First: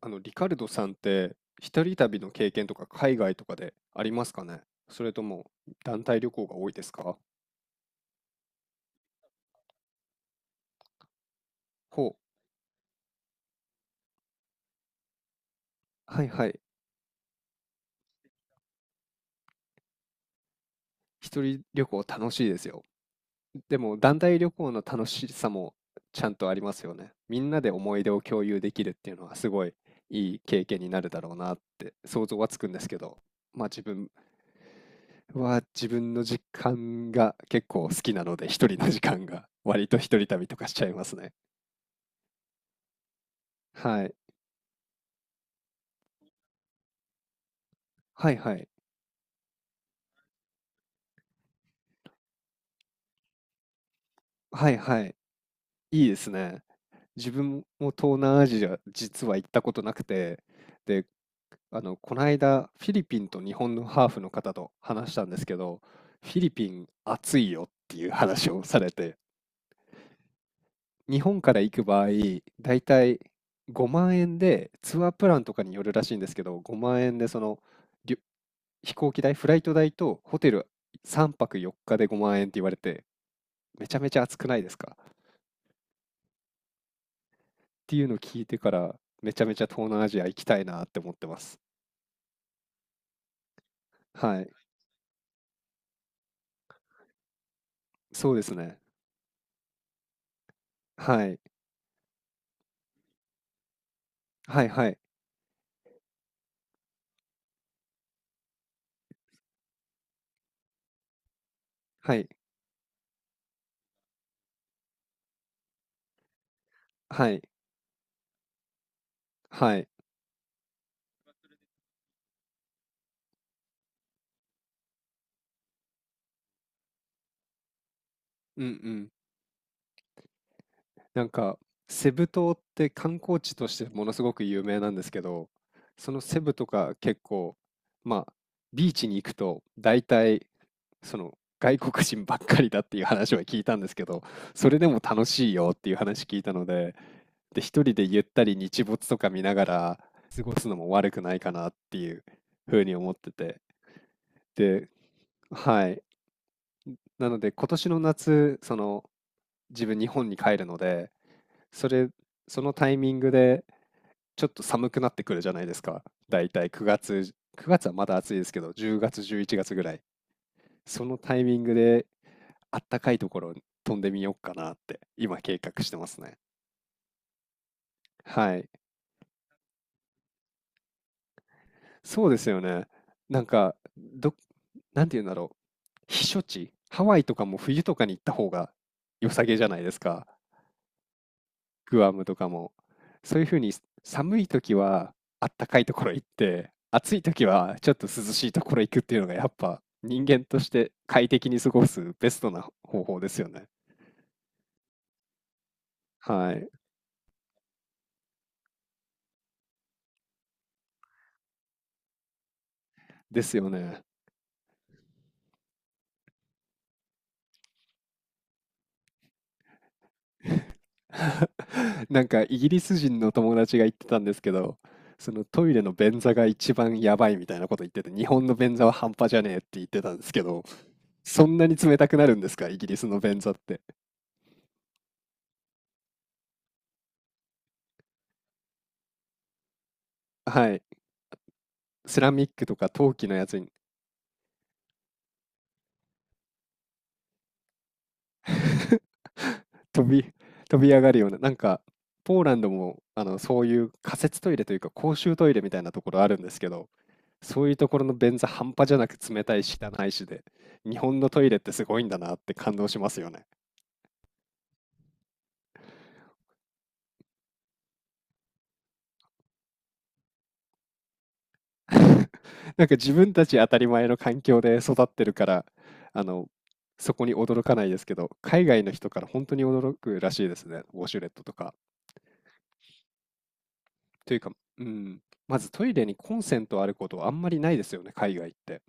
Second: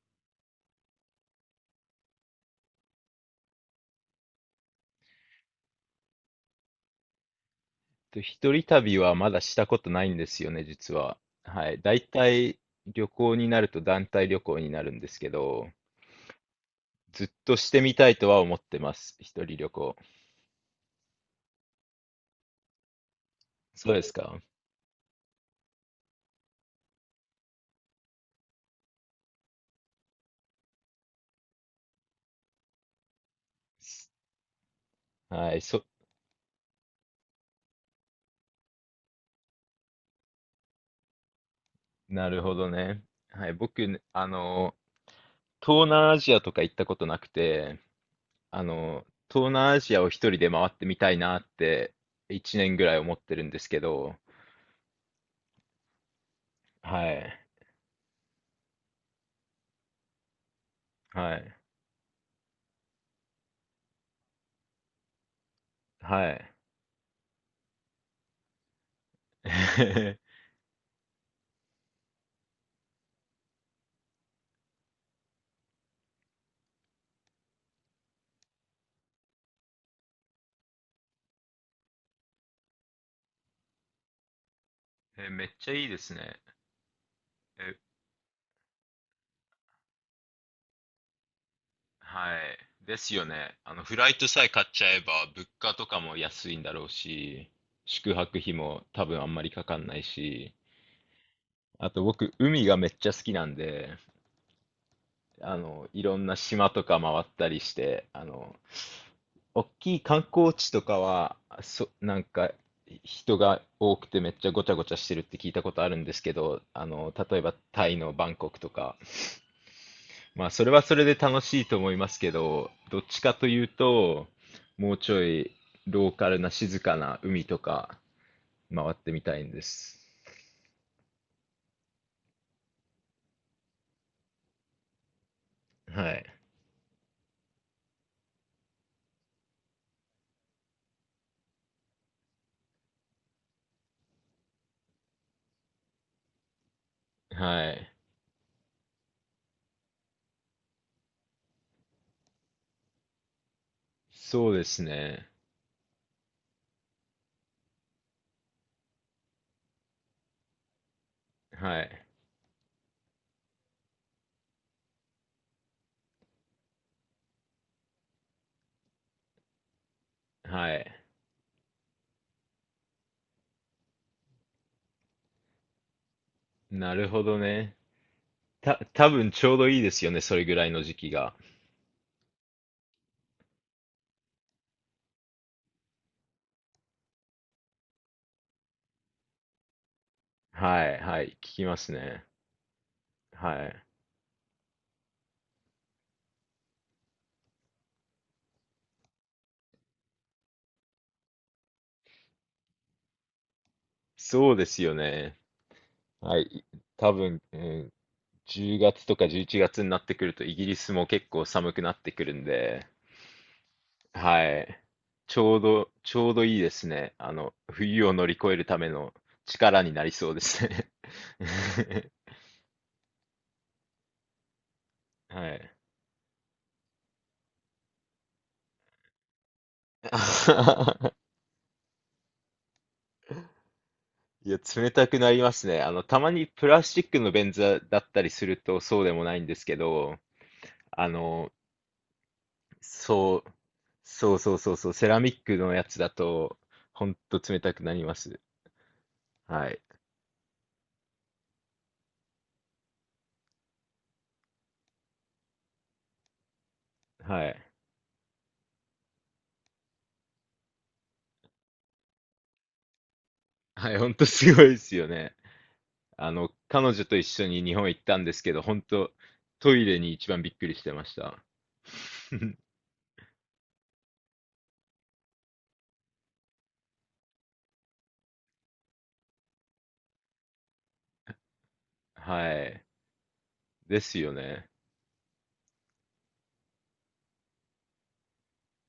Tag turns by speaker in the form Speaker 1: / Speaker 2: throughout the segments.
Speaker 1: リカルドさんって、一人旅の経験とか海外とかでありますかね？それとも団体旅行が多いですか？
Speaker 2: 一人旅はまだしたことないんですよね、実は。はい。大
Speaker 1: ほう、
Speaker 2: 体旅行になると団体旅行になるんですけど、
Speaker 1: はいはい。
Speaker 2: ずっとしてみたいとは思ってます。一人旅行。
Speaker 1: 一人旅行楽しいですよ。で
Speaker 2: そう
Speaker 1: も
Speaker 2: です
Speaker 1: 団
Speaker 2: か。
Speaker 1: 体旅行の楽しさもちゃんとありますよね。みんなで思い出を共有できるっていうのはすごいいい経験になるだろうなって想像はつくんですけど、まあ自分
Speaker 2: はい。
Speaker 1: は自分の時間が結構好きなので、一人の時間が割と一人旅とかしちゃいますね。
Speaker 2: なるほどね。はい。僕ね、
Speaker 1: はい。
Speaker 2: 東南アジアとか行ったことなくて、
Speaker 1: はいはい。
Speaker 2: 東南アジアを一人で回ってみたいなって、1年ぐらい思ってるんですけど、
Speaker 1: はいはい。いいですね。
Speaker 2: は
Speaker 1: 自
Speaker 2: い。
Speaker 1: 分も東南アジア、実は行ったことなくて、で、
Speaker 2: はい。
Speaker 1: この間、フィリピンと日本のハーフの方と話したんですけど、フ
Speaker 2: は
Speaker 1: ィリ
Speaker 2: い。
Speaker 1: ピン暑いよっていう話をされて、日本から行く場合、だいたい5万円で、ツアープランとかによるらしいんですけど、5万円でりゅ飛行機代、フライト代とホテル3泊4日で5万円って言われて、めちゃめちゃ暑くないですか？
Speaker 2: めっちゃいいですね。
Speaker 1: っていうのを聞いてから、めちゃめちゃ東南アジア行きたいなって思ってます。
Speaker 2: はい。ですよね。フライト
Speaker 1: は
Speaker 2: さえ
Speaker 1: い。
Speaker 2: 買っちゃえば、物価とかも安いんだろうし、宿
Speaker 1: そう
Speaker 2: 泊
Speaker 1: で
Speaker 2: 費
Speaker 1: すね。
Speaker 2: も多分あんまりかかんないし、
Speaker 1: はい。
Speaker 2: あと僕、海がめっちゃ好きなんで、
Speaker 1: はいはい。
Speaker 2: いろんな島とか回ったりして、大きい観光地とかは、
Speaker 1: は
Speaker 2: なん
Speaker 1: い。
Speaker 2: か、人が多くてめっちゃごちゃごちゃしてるって聞いたことあるんですけど、
Speaker 1: は
Speaker 2: 例え
Speaker 1: い。
Speaker 2: ばタイのバンコクとか、
Speaker 1: はい。
Speaker 2: まあ、それはそれで楽しいと思いますけど、どっちかというと、もうちょいローカルな静かな海とか
Speaker 1: うんう
Speaker 2: 回っ
Speaker 1: ん。
Speaker 2: てみたいんです。
Speaker 1: なんか、セブ島って観光地としてものすごく有名なんですけど、
Speaker 2: は
Speaker 1: その
Speaker 2: い。
Speaker 1: セブとか結構、まあ、ビーチに行くと大体、その外国人ばっかりだっていう話は聞いたんですけど、それでも楽しいよっていう話聞いたので、で、
Speaker 2: は
Speaker 1: 一
Speaker 2: い。
Speaker 1: 人でゆったり日没とか見ながら過ごすのも悪くないかなっていうふうに思ってて。
Speaker 2: そうです
Speaker 1: で、
Speaker 2: ね。
Speaker 1: はい。なので今年の夏、その自分日本に帰るので、
Speaker 2: は
Speaker 1: そ
Speaker 2: い。
Speaker 1: れ、そのタイミングでちょっと寒くなってくるじゃないですか。だいたい9月、9月はまだ暑いですけど、10月、11月ぐらい。
Speaker 2: はい。
Speaker 1: そのタイミングであったかいところに飛んでみようかなって今計画してますね。
Speaker 2: なるほどね。
Speaker 1: はい。
Speaker 2: 多分ちょうどいいですよね。それぐらいの時期が。
Speaker 1: そうですよね。なんか、ど、なんて言うんだろう。避暑地、ハワイとかも冬とかに行った方が良さげじゃないですか。
Speaker 2: はい。はい。聞きます
Speaker 1: グア
Speaker 2: ね。
Speaker 1: ムとかも。そういうふう
Speaker 2: は
Speaker 1: に
Speaker 2: い。
Speaker 1: 寒い時はあったかいところ行って、暑い時はちょっと涼しいところ行くっていうのがやっぱ人間として快適に過ごすベストな方法ですよね。
Speaker 2: そうですよね。は
Speaker 1: は
Speaker 2: い。
Speaker 1: い。
Speaker 2: 多分、うん、10月とか11月になってくるとイギリスも結構寒くなってくるんで、
Speaker 1: ですよね。
Speaker 2: はい。ちょうどいいですね。冬を乗り越えるための力になりそうですね。
Speaker 1: なんかイギリス人の友達が言ってたんですけど、その
Speaker 2: は
Speaker 1: ト
Speaker 2: い。
Speaker 1: イレの便座が一番やばいみたいなこと言ってて、日本の便座は半端じゃねえって言ってたんですけど、そんなに冷たくなるんですか、イギリスの便座って？
Speaker 2: いや、冷たくなりますね。たまにプラスチックの便座だったりするとそうでもないんですけど、
Speaker 1: はい。
Speaker 2: あの、
Speaker 1: セラミックとか陶器の
Speaker 2: そ
Speaker 1: や
Speaker 2: う、
Speaker 1: つに
Speaker 2: そうそうそうそう、セラミックのやつだと、ほんと冷たくなります。はい。
Speaker 1: 飛び、飛び上がるような、なんか、ポーランドも、そういう仮設トイレというか公衆トイレみたいなところあるんですけど、
Speaker 2: はい。
Speaker 1: そういうところの便座半端じゃなく冷たいし汚いしで、日本のトイレってすごいんだなって感動しますよね。
Speaker 2: はい、ほんとすごいですよね。彼女と一緒に日本行ったんですけど、本当トイレに一番びっくりしてました。
Speaker 1: なんか自分たち当たり前の環境で育ってるから、あの、そこに驚かないですけど、海外の人から本当に驚くらしいですね、ウォシュレットとか。
Speaker 2: はい。ですよ
Speaker 1: というか、
Speaker 2: ね。
Speaker 1: うん、まずトイレにコンセントあることはあんまりないですよね、海外って。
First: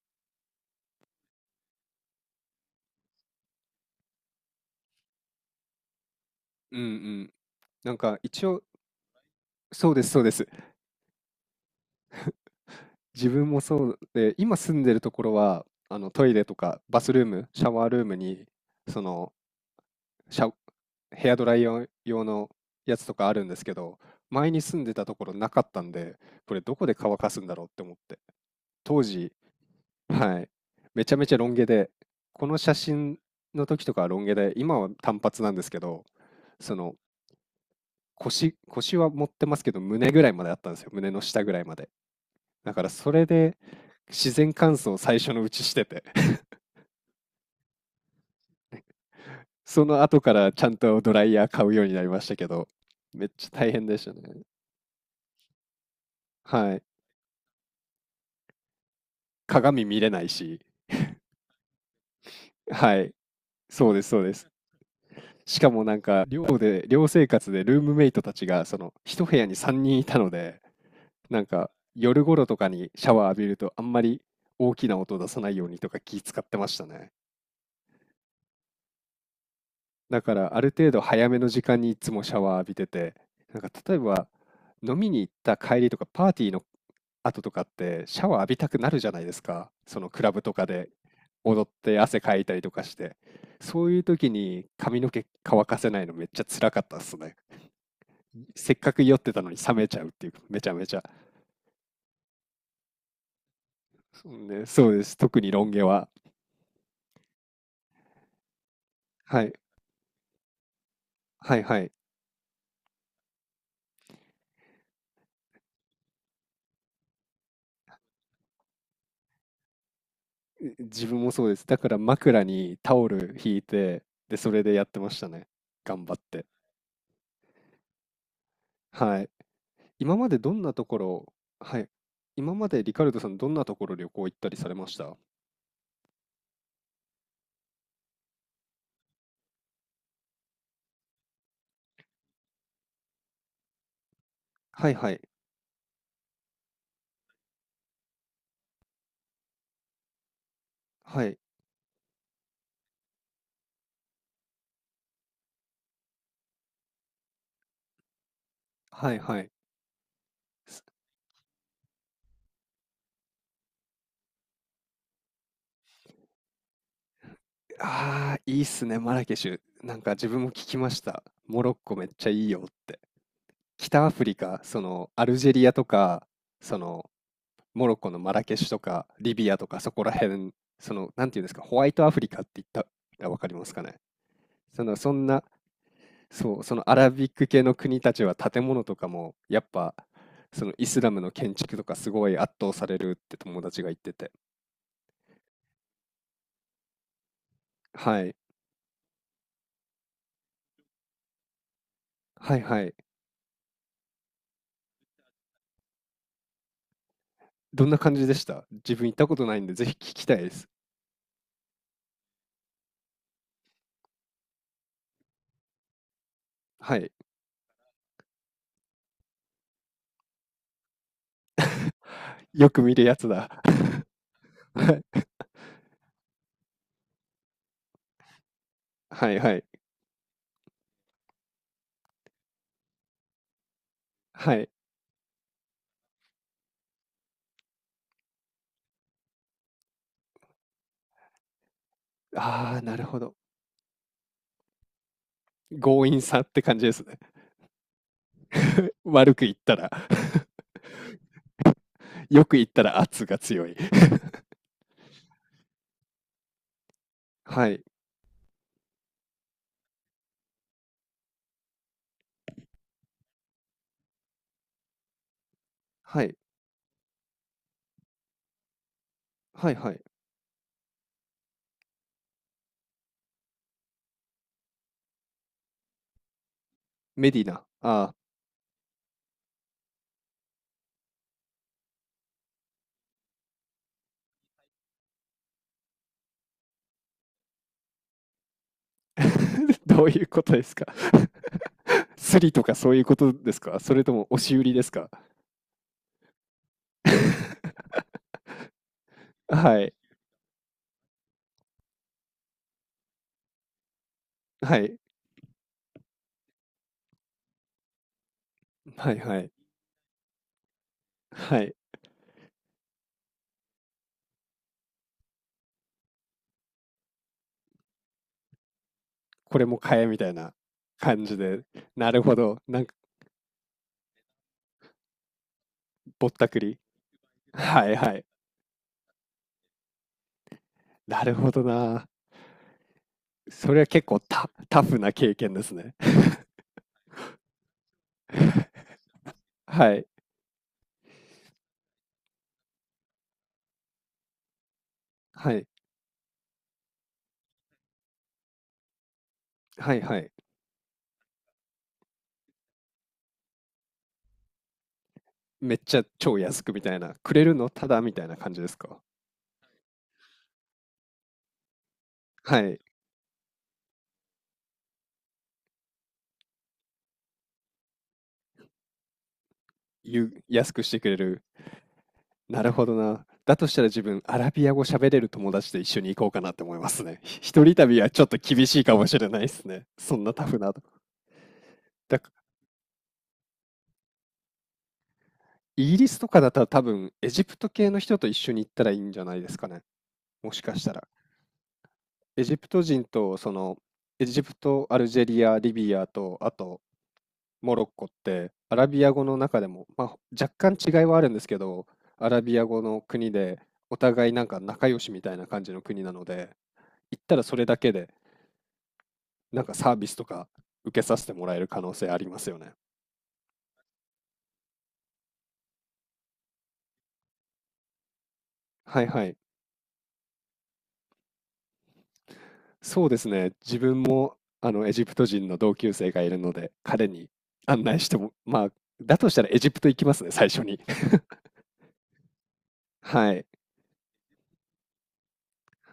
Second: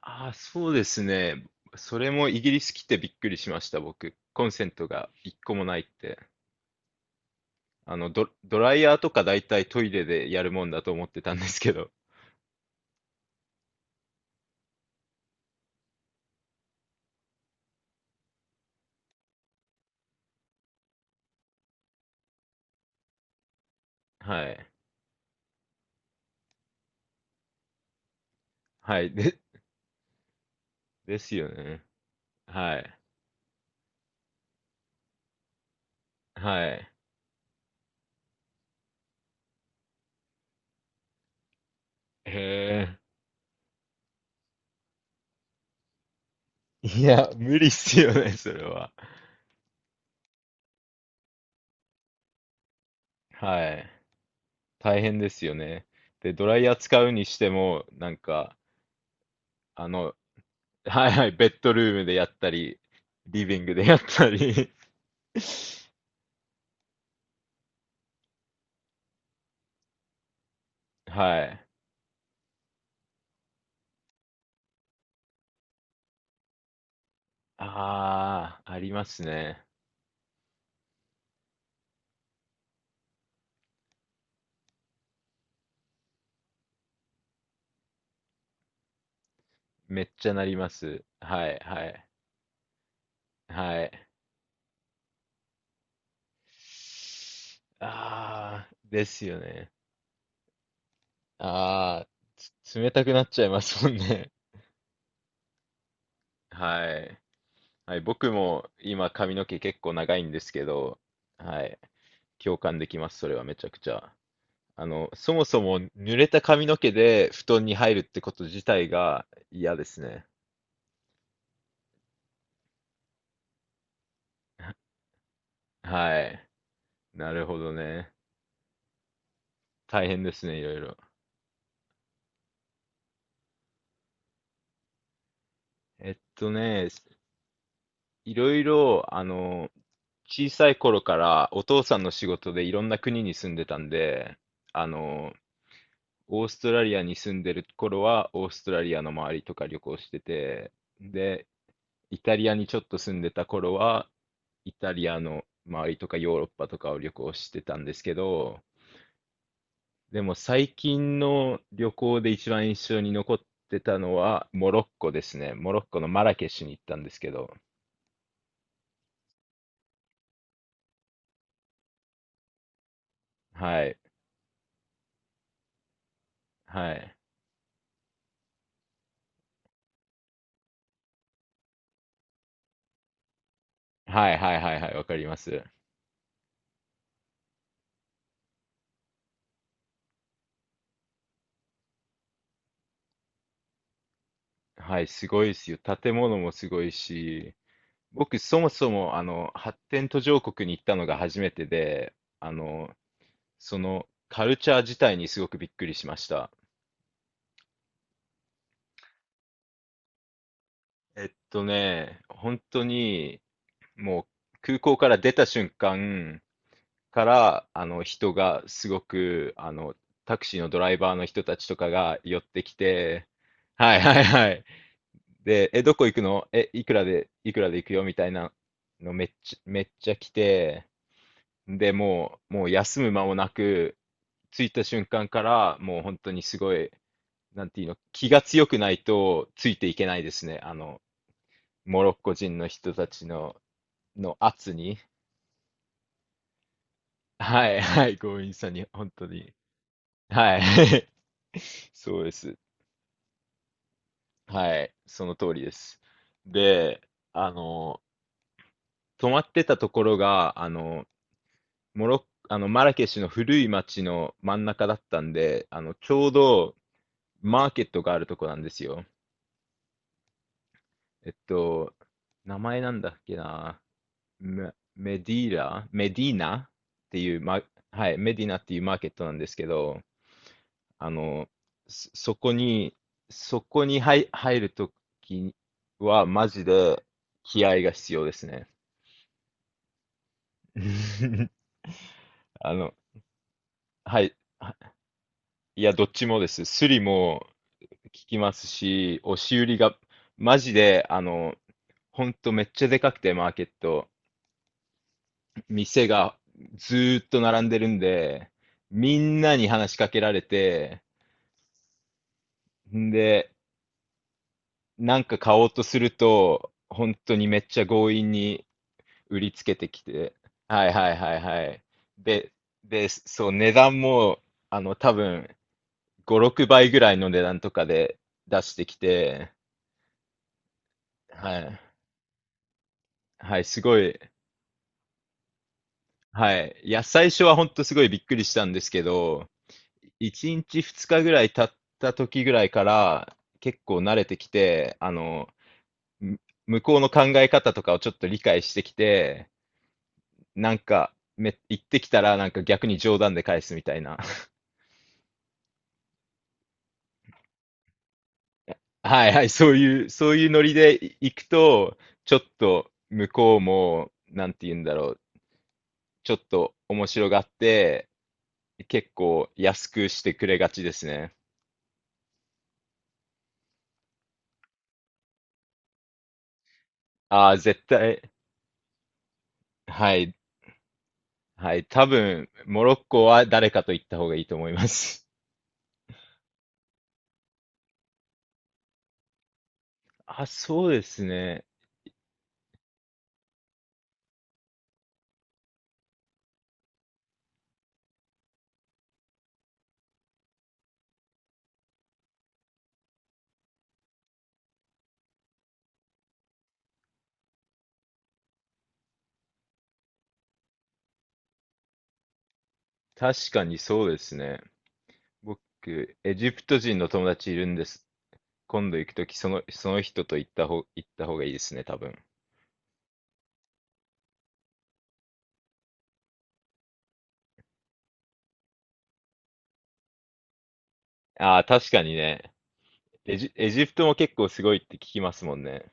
Speaker 2: ああ、そうですね。それもイギリス来てびっくりしました、僕。コンセントが1個もないって。
Speaker 1: うんうん。なんか一
Speaker 2: ド
Speaker 1: 応、
Speaker 2: ライヤーとか大体トイ
Speaker 1: そうで
Speaker 2: レ
Speaker 1: す、そう
Speaker 2: で
Speaker 1: で
Speaker 2: や
Speaker 1: す。
Speaker 2: るもんだと思ってたんですけど。
Speaker 1: 自分もそうで、今住んでるところは、あのトイレとかバスルーム、シャワールームに、その、シャ、ヘアドライヤー用のやつとかあるんですけど、
Speaker 2: は
Speaker 1: 前に
Speaker 2: い。
Speaker 1: 住んでたところなかったんで、これどこで乾かすんだろうって思って。
Speaker 2: は
Speaker 1: 当
Speaker 2: い。
Speaker 1: 時、
Speaker 2: で、
Speaker 1: はい、めちゃ
Speaker 2: で
Speaker 1: め
Speaker 2: す
Speaker 1: ちゃロ
Speaker 2: よ
Speaker 1: ン毛
Speaker 2: ね。
Speaker 1: で、この写
Speaker 2: はい。
Speaker 1: 真の時とかはロン毛で、今は短髪なんですけど、
Speaker 2: は
Speaker 1: そ
Speaker 2: い。
Speaker 1: の、腰は持ってますけど、胸ぐらいまであったんですよ、胸の下ぐらいまで。
Speaker 2: へ
Speaker 1: だから
Speaker 2: え。
Speaker 1: それで自然乾燥を最初のうちしてて
Speaker 2: いや、無理っすよね、それは。
Speaker 1: その後からちゃんとドライヤー買うようになりましたけど、めっちゃ
Speaker 2: は
Speaker 1: 大変
Speaker 2: い。
Speaker 1: でしたね。
Speaker 2: 大変ですよね。で、ドライヤ
Speaker 1: は
Speaker 2: ー
Speaker 1: い。
Speaker 2: 使うにしても、なんか、
Speaker 1: 鏡
Speaker 2: あ
Speaker 1: 見れ
Speaker 2: の、
Speaker 1: ないし、
Speaker 2: はいはい、ベッドルームでやったり、
Speaker 1: はい。
Speaker 2: リビングで
Speaker 1: そう
Speaker 2: やっ
Speaker 1: です、そう
Speaker 2: た
Speaker 1: です。
Speaker 2: り
Speaker 1: しかもなんか寮で、寮生活でルームメイトたちがその一部屋に3人いたので、
Speaker 2: は
Speaker 1: なん
Speaker 2: い。
Speaker 1: か夜頃とかにシャワー浴びるとあんまり大きな音出さないようにとか気使ってましたね。
Speaker 2: ああ、ありますね。
Speaker 1: だからある程度早めの時間にいつもシャワー浴びてて、なんか例えば飲みに行った帰りとかパーティーの後とかってシャワー浴びたくなるじゃないですか。そ
Speaker 2: め
Speaker 1: の
Speaker 2: っ
Speaker 1: ク
Speaker 2: ち
Speaker 1: ラ
Speaker 2: ゃ
Speaker 1: ブ
Speaker 2: なり
Speaker 1: とか
Speaker 2: ま
Speaker 1: で
Speaker 2: す。はい、
Speaker 1: 踊っ
Speaker 2: は
Speaker 1: て
Speaker 2: い、
Speaker 1: 汗かいたりとかして。
Speaker 2: は
Speaker 1: そういう
Speaker 2: い。
Speaker 1: 時に髪の毛乾かせないのめっちゃ辛かったっすね。
Speaker 2: あ
Speaker 1: せ
Speaker 2: あ、
Speaker 1: っかく
Speaker 2: で
Speaker 1: 酔っ
Speaker 2: す
Speaker 1: て
Speaker 2: よ
Speaker 1: たのに
Speaker 2: ね。
Speaker 1: 冷めちゃうっていう、めちゃめちゃ。
Speaker 2: ああ、冷たくなっちゃいますもん
Speaker 1: そ
Speaker 2: ね。
Speaker 1: うね、そうです。特にロン毛は。
Speaker 2: はい。はい、僕も今髪
Speaker 1: は
Speaker 2: の
Speaker 1: い。
Speaker 2: 毛結構長いんですけど、
Speaker 1: はい
Speaker 2: は
Speaker 1: は
Speaker 2: い。
Speaker 1: い。
Speaker 2: 共感できます、それはめちゃくちゃ。そもそも濡れた髪の毛で布団に入るってこと自体が嫌ですね。
Speaker 1: 自分もそうです。だから枕にタオル引いて、で、それでやってましたね。頑張っ
Speaker 2: は
Speaker 1: て。
Speaker 2: い。なるほどね。
Speaker 1: はい。
Speaker 2: 大
Speaker 1: 今
Speaker 2: 変
Speaker 1: ま
Speaker 2: で
Speaker 1: で
Speaker 2: す
Speaker 1: ど
Speaker 2: ね、
Speaker 1: ん
Speaker 2: いろ
Speaker 1: な
Speaker 2: い
Speaker 1: と
Speaker 2: ろ。
Speaker 1: ころ、はい、今までリカルドさん、どんなところ旅行行ったりされました？
Speaker 2: えっとね、いろいろ、小さい頃からお父さんの仕事でいろんな国に住んでたんで、あ
Speaker 1: はいはい。
Speaker 2: の、オーストラリアに住んでる頃はオーストラリアの周りとか旅行してて、
Speaker 1: はい。
Speaker 2: で、イタリアにちょっと住んでた頃はイタリアの周りとかヨーロッパとかを旅行してたんですけど、
Speaker 1: はいはい。
Speaker 2: でも最
Speaker 1: す
Speaker 2: 近の旅行で一番印象に残ってたのはモロッコですね。モロッコのマラケシュに行ったんですけど、
Speaker 1: ああ、いいっすね、マラケシュ。なんか自分も聞きました。モロッコめっちゃいいよって。
Speaker 2: はい、
Speaker 1: 北アフリカ、そのアルジェリアとか、そ
Speaker 2: は
Speaker 1: の
Speaker 2: い。
Speaker 1: モロッコのマラケシュとか、リビアとかそこら辺、その、なんていうんですか、ホワイトアフリカって言ったらわかりますかね？
Speaker 2: はいはいはい
Speaker 1: そ
Speaker 2: はい、
Speaker 1: の、
Speaker 2: わ
Speaker 1: そ
Speaker 2: かり
Speaker 1: ん
Speaker 2: ま
Speaker 1: な、
Speaker 2: す。
Speaker 1: そう、そのアラビック系の国たちは建物とかもやっぱそのイスラムの建築とかすごい圧倒されるって友達が言ってて。
Speaker 2: はい、すごいですよ。建物もすごいし、
Speaker 1: はい。
Speaker 2: 僕そもそもあの発展途上国に行ったのが初めてで、あ
Speaker 1: はいは
Speaker 2: の、
Speaker 1: い。
Speaker 2: そのカルチャー自体にすごくびっくりしました。
Speaker 1: どんな感じでした？自分行ったことないんでぜひ聞きたいです。
Speaker 2: 本当にもう空港から出た瞬間
Speaker 1: はい。
Speaker 2: から、あの人がすごく、タクシーのドライバーの人たちとかが寄っ て
Speaker 1: よ
Speaker 2: き
Speaker 1: く見るや
Speaker 2: て、
Speaker 1: つだ。
Speaker 2: はいはいはい。
Speaker 1: はい。
Speaker 2: で、どこ行くのいくらで行くよみたいなのめ
Speaker 1: は
Speaker 2: っ
Speaker 1: いは
Speaker 2: ちゃ、
Speaker 1: い。
Speaker 2: めっちゃ来て、で、もう休む間もなく、
Speaker 1: は
Speaker 2: 着
Speaker 1: い。
Speaker 2: いた瞬間から、もう本当にすごい、なんていうの、気が強くないとついていけないですね。モロッコ人の
Speaker 1: ああ、
Speaker 2: 人
Speaker 1: なる
Speaker 2: た
Speaker 1: ほ
Speaker 2: ち
Speaker 1: ど。
Speaker 2: の、圧に。
Speaker 1: 強引さって感じですね。
Speaker 2: はい、はい、強引さに、本当
Speaker 1: 悪く
Speaker 2: に。
Speaker 1: 言ったら。
Speaker 2: はい。そう で
Speaker 1: よ
Speaker 2: す。
Speaker 1: く言ったら圧が強い。
Speaker 2: はい、その通りです。で、あ
Speaker 1: はい。
Speaker 2: の、泊まってたところが、あの、モロッ、あの、マラケシュの古い町の真ん中だったんで、ち
Speaker 1: は
Speaker 2: ょう
Speaker 1: い。
Speaker 2: どマーケットがあるとこなんですよ。
Speaker 1: はいはい。
Speaker 2: えっと、名前なんだっけな。メディーナって
Speaker 1: メ
Speaker 2: いう、
Speaker 1: ディナ。あ
Speaker 2: は
Speaker 1: あ。
Speaker 2: い、メディナっていうマーケットなんですけど、あの、そ、そこに、そこに入るときは、マジで気合が必要ですね。
Speaker 1: どういうことですか？ スリと
Speaker 2: あ
Speaker 1: かそ
Speaker 2: の、
Speaker 1: ういうことですか？それと
Speaker 2: は
Speaker 1: も
Speaker 2: い。
Speaker 1: 押し売りですか？
Speaker 2: いや、どっちもです。スリも 聞きますし、押し売り
Speaker 1: はい。
Speaker 2: が、マジで、ほんとめっちゃでかくて、マーケット。
Speaker 1: はい。
Speaker 2: 店がずーっと並んでるんで、
Speaker 1: は
Speaker 2: み
Speaker 1: いは
Speaker 2: ん
Speaker 1: い。
Speaker 2: なに話しかけられて、
Speaker 1: はい。
Speaker 2: んで、なんか買おうとすると、本当にめっちゃ強引に売り
Speaker 1: こ
Speaker 2: つ
Speaker 1: れ
Speaker 2: け
Speaker 1: も
Speaker 2: てき
Speaker 1: 買えみた
Speaker 2: て、
Speaker 1: いな
Speaker 2: はいはい
Speaker 1: 感
Speaker 2: は
Speaker 1: じ
Speaker 2: いは
Speaker 1: で。
Speaker 2: い。
Speaker 1: なるほ
Speaker 2: で、
Speaker 1: ど。なんか
Speaker 2: で、そう、値段も、多分、
Speaker 1: ぼっ
Speaker 2: 5、
Speaker 1: たく
Speaker 2: 6
Speaker 1: り。
Speaker 2: 倍ぐらいの値段とか
Speaker 1: はいは
Speaker 2: で
Speaker 1: い。
Speaker 2: 出してきて、
Speaker 1: なるほ
Speaker 2: は
Speaker 1: ど
Speaker 2: い。
Speaker 1: な。
Speaker 2: はい、
Speaker 1: そ
Speaker 2: す
Speaker 1: れは
Speaker 2: ご
Speaker 1: 結
Speaker 2: い。
Speaker 1: 構タタフな経験ですね。
Speaker 2: はい。いや、最初は本当すごいびっくりしたんですけど、
Speaker 1: はい。
Speaker 2: 1日2日ぐらい経った時ぐらいから、結構慣れてきて、
Speaker 1: はい。
Speaker 2: む向こうの考え方とかをちょっと理解してきて、
Speaker 1: はいはい。
Speaker 2: なんか、言ってきたらなんか逆に冗談で返すみたいな。
Speaker 1: めっちゃ超安くみたいな。くれるのただみたいな感じですか？
Speaker 2: はいはい、そういうノリで行くと、ちょっ
Speaker 1: はい。
Speaker 2: と向こうも、なんて言うんだろう、ちょっと面白がって、結構安くしてくれが
Speaker 1: 安く
Speaker 2: ち
Speaker 1: し
Speaker 2: で
Speaker 1: て
Speaker 2: す
Speaker 1: くれ
Speaker 2: ね。
Speaker 1: る。なるほどな。だとしたら自分、アラビア語喋れる友達と一緒に行こうかなって思いますね。
Speaker 2: ああ、
Speaker 1: 一人
Speaker 2: 絶
Speaker 1: 旅はち
Speaker 2: 対、
Speaker 1: ょっと厳しいかもしれないですね。
Speaker 2: は
Speaker 1: そんな
Speaker 2: い、
Speaker 1: タフな。だ
Speaker 2: はい、多
Speaker 1: から
Speaker 2: 分、モロッコは誰かと行った方がいいと思います。
Speaker 1: イギリスとかだったら多分、エジプト系の人と一緒に行ったらいいんじゃないですかね。
Speaker 2: あ、
Speaker 1: もしかし
Speaker 2: そう
Speaker 1: た
Speaker 2: で
Speaker 1: ら。
Speaker 2: すね。
Speaker 1: エジプト人と、その、エジプト、アルジェリア、リビアと、あと、モロッコって、アラビア語の中でも、まあ、若干違いはあるんですけど、アラビア語の国で、お互いなんか仲良しみたいな感じの国なので、行ったらそれだけで、なんかサービスとか受けさせてもらえる可能性ありますよね。
Speaker 2: 確かにそうですね。僕、エジプト人の友達いるんです。今度
Speaker 1: はい
Speaker 2: 行くと
Speaker 1: はい。
Speaker 2: き、その人と行った方がいいですね、多分。
Speaker 1: そうですね。自分もあのエジプト人の同級生がいるので、彼に案内しても、まあ、だとしたらエジプト行きますね、最初に。
Speaker 2: ああ、確かにね。
Speaker 1: はい。
Speaker 2: エジプトも結構すごいって聞きますもんね。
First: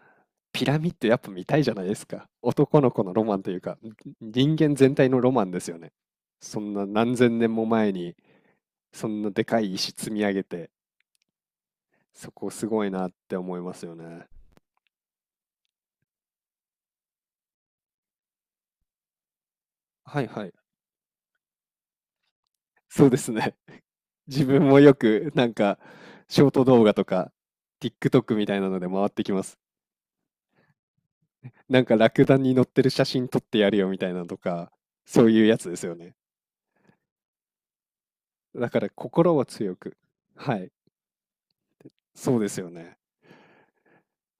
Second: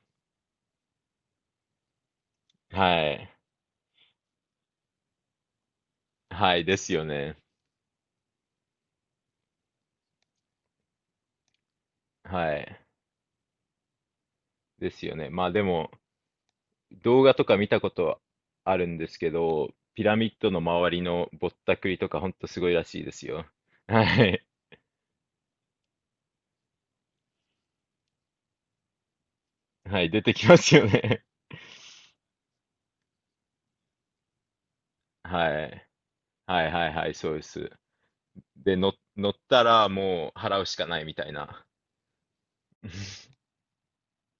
Speaker 1: ピラミッドやっぱ見たいじゃないですか。
Speaker 2: は
Speaker 1: 男の子のロ
Speaker 2: い。
Speaker 1: マンというか、人間全体のロマンですよね。
Speaker 2: は
Speaker 1: そ
Speaker 2: い、
Speaker 1: ん
Speaker 2: で
Speaker 1: な
Speaker 2: すよ
Speaker 1: 何
Speaker 2: ね。
Speaker 1: 千年も前に、そんなでかい石積み上げて、そこ
Speaker 2: は
Speaker 1: す
Speaker 2: い。
Speaker 1: ごいなって思いますよね。
Speaker 2: ですよね。まあでも、動画とか見たことあるんですけど、ピラ
Speaker 1: は
Speaker 2: ミ
Speaker 1: い
Speaker 2: ッ
Speaker 1: は
Speaker 2: ド
Speaker 1: い。
Speaker 2: の周りのぼったくりとかほんとすごいらしい
Speaker 1: そう
Speaker 2: で
Speaker 1: で
Speaker 2: す
Speaker 1: す
Speaker 2: よ。
Speaker 1: ね。
Speaker 2: はい。
Speaker 1: 自分もよく、なんか、ショート動画とか、TikTok みたいなので回ってきます。
Speaker 2: はい、出てきますよね。
Speaker 1: なんか、ラクダに乗ってる写真撮ってやるよみたいなのとか、そういう
Speaker 2: は
Speaker 1: やつです
Speaker 2: い。
Speaker 1: よね。
Speaker 2: はいはいはい、そうです。
Speaker 1: だ
Speaker 2: で、
Speaker 1: から、
Speaker 2: 乗っ
Speaker 1: 心は
Speaker 2: た
Speaker 1: 強
Speaker 2: ら
Speaker 1: く。
Speaker 2: もう
Speaker 1: は
Speaker 2: 払う
Speaker 1: い。
Speaker 2: しかないみたいな。
Speaker 1: そうですよね。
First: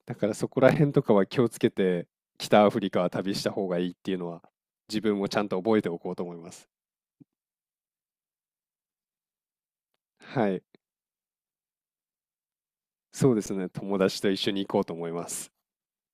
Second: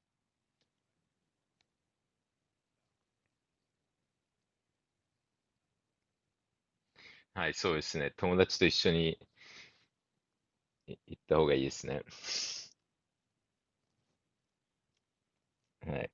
Speaker 1: だから、そこら辺とかは気をつけて、北アフリカは旅した方がいいっていうのは、自分もちゃんと覚えておこうと思います。
Speaker 2: はい、そうですね。友達と一緒に
Speaker 1: はい。
Speaker 2: 行った方がいいですね。
Speaker 1: そうですね。友達と一緒に行こうと思います。
Speaker 2: はい。